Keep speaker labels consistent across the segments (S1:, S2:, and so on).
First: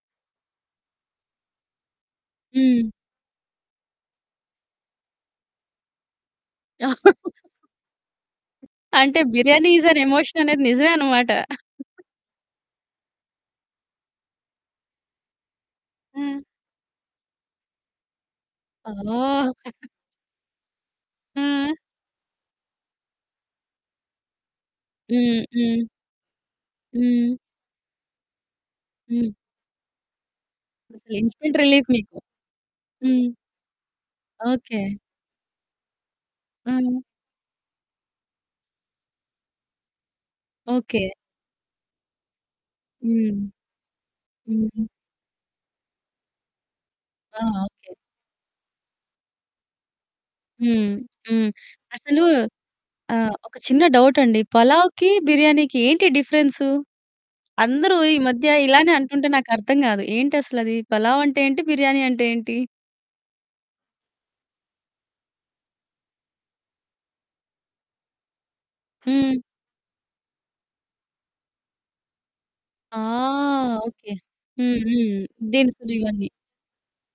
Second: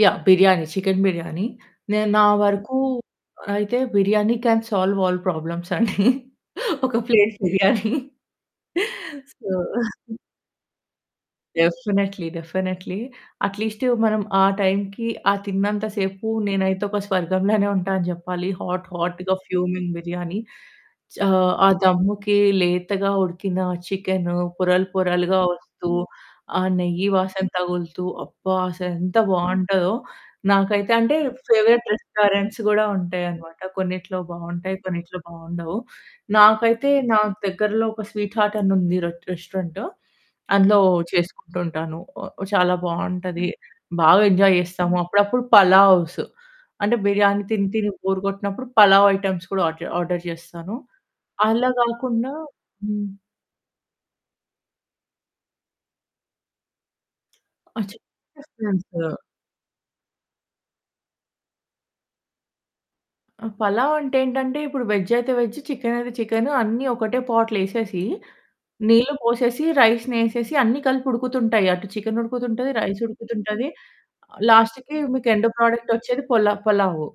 S1: Yeah! Biryani. Chicken biryani. నేను నా వరకు
S2: హ్మ్.
S1: అయితే biryani can solve all problems అండి. ఒక ప్లేట్ బిర్యానీ.
S2: అంటే
S1: so
S2: biryani is an emotion అనేది నిజమే అన్నమాట.
S1: డెఫినైట్లీ, డెఫినైట్లీ అట్లీస్ట్ మనం ఆ టైంకి, ఆ తిన్నంత సేపు
S2: ఆ!
S1: నేనైతే ఒక స్వర్గంలోనే ఉంటా అని చెప్పాలి. హాట్ హాట్‌గా
S2: ఓహ్!
S1: ఫ్యూమింగ్ బిర్యానీ. ఆహ్, ఆ
S2: ఆ!
S1: దమ్ముకి లేతగా ఉడికిన చికెను పొరలు
S2: హ్మ్
S1: పొరలుగా
S2: హ్మ్.
S1: వస్తూ, ఆ నెయ్యి
S2: హ్మ్.
S1: వాసన తగులుతూ అబ్బా! అసలు ఎంత
S2: హ్మ్.
S1: బావుంటదో. నాకైతే
S2: అసల
S1: అంటే
S2: ఇన్స్టాంట్
S1: ఫేవరైట్
S2: రిలీఫ్ మీకు.
S1: రెస్టారెంట్స్ కూడా ఉంటాయి
S2: హ్మ్.
S1: అన్నమాట, కొన్నిట్లో బావుంటాయి
S2: ఓకె.
S1: కొన్నిట్లో బావుండవు. నాకైతే
S2: హ్మ్.
S1: నా దగ్గరలో ఒక స్వీట్ హార్ట్ అని ఉంది రెట్ రెస్టారెంట్ అందులో
S2: ఓకె.
S1: చేసుకుంటూ ఉంటాను. చాలా
S2: హ్మ్.
S1: బావుంటది. బాగా ఎంజాయ్
S2: హ్మ్.
S1: చేస్తాము. అప్పుడప్పుడు పలావ్స్ అంటే
S2: ఆ!
S1: బిర్యానీ తిని తిని
S2: ఓకె.
S1: బోర్ కొట్టినప్పుడు. పలావ్ ఐటెమ్స్ కూడా ఆజ్ ఆర్డర్ చేస్తాను.
S2: హ్మ్, హ్మ్.
S1: అలా
S2: అసలు
S1: కాకుండా హ్మ్.
S2: ఆహ్, ఒక చిన్న డౌట్ అండి. పలావ్‌కి, బిర్యానీకి ఏంటి డిఫరెన్సు? అందరూ ఈ మధ్య ఇలానే
S1: [unintelligible]
S2: అంటుంటే, నాకు అర్థం కాదు ఏంటి అసలది? పలావ్ అంటే ఏంటి బిర్యానీ అంటే ఏంటి?
S1: అ! పలావ్ అంటే ఏంటంటే, ఇప్పుడు వెజ్ అయితే, వెజ్. చికెన్ అయితే చికెన్ అన్నీ ఒకటే పాట్లెసేసి, నీళ్లు
S2: హ్మ్.
S1: పోసేసి, రైస్‌ని ఎసేసి అన్నీ కలిపి ఉడుకుతుంటాయి. అటు చికెన్ ఉడుకుతుంటది,
S2: ఆ!
S1: రైస్ ఉడుకుతుంటది.
S2: ఓకె.
S1: ఆహ్,
S2: హ్మ్,
S1: లాస్ట్‌కి
S2: హ్మ్,
S1: మీకు ఎండ్ ప్రొడక్ట్
S2: దీసులు
S1: వచ్చేది
S2: ఇవన్నీ.
S1: పలా పలావు.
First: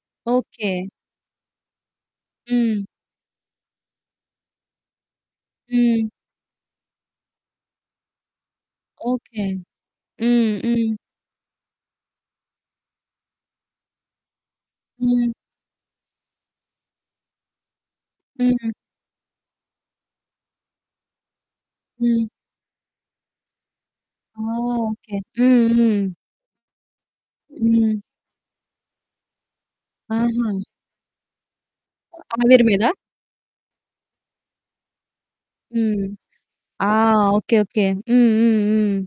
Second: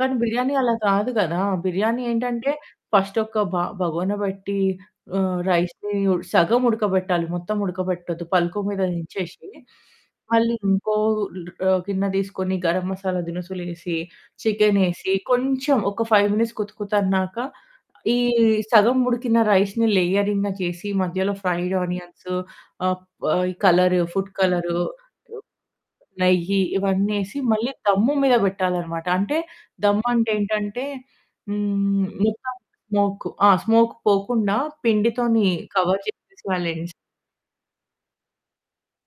S1: కానీ బిర్యానీ అలా
S2: ఓకె.
S1: కాదు కదా, బిర్యానీ ఏంటంటే,
S2: హ్మ్.
S1: ఫస్ట్ ఒక్క బ బగోన బట్టి ఆహ్, రైస్‌ని
S2: హ్మ్.
S1: సగం ఉడకబెట్టాలి. మొత్తం ఉడకబెట్టొద్దు పల్కు మీద
S2: ఓకె.
S1: నించేసి.
S2: హ్మ్
S1: మళ్ళి
S2: హ్మ్.
S1: ఇంకో ఆహ్, గిన్న తీసుకొని, గరం మసాలా దినుసులు ఏసి, చికెను ఏసి
S2: హ్మ్.
S1: కొంచెం ఒక 5 మినిట్స్ కుతకుతన్నాక, ఈ
S2: హ్మ్.
S1: సగం ఉడికిన రైస్‌ని లేయరింగ్‌గ చేసి మధ్యలో ఫ్రైడ్
S2: హ్మ్.
S1: ఆనియన్స్ ఆహ్, ప్ ఆహ్, కలర్ ఫుడ్
S2: ఓహ్!
S1: Colour,
S2: okay. హ్మ్, హ్మ్.
S1: నెయ్యి ఇవన్నీ ఏసి మళ్ళి
S2: హ్మ్.
S1: దమ్ము మీద పెట్టాలి అనమాట. అంటే దమ్ము అంటే
S2: ఆహా!
S1: ఏంటంటే హ్మ్,
S2: అ
S1: మొత్తం
S2: ఆవిరి మీద?
S1: స్మోక్. ఆ! స్మోక్ పోకుండా, పిండి తోని కవర్
S2: హ్మ్.
S1: చేసేసెయాలి
S2: ఆ!
S1: ఎండ్స్.
S2: Okay okay. హ్మ్, హ్మ్, హ్మ్.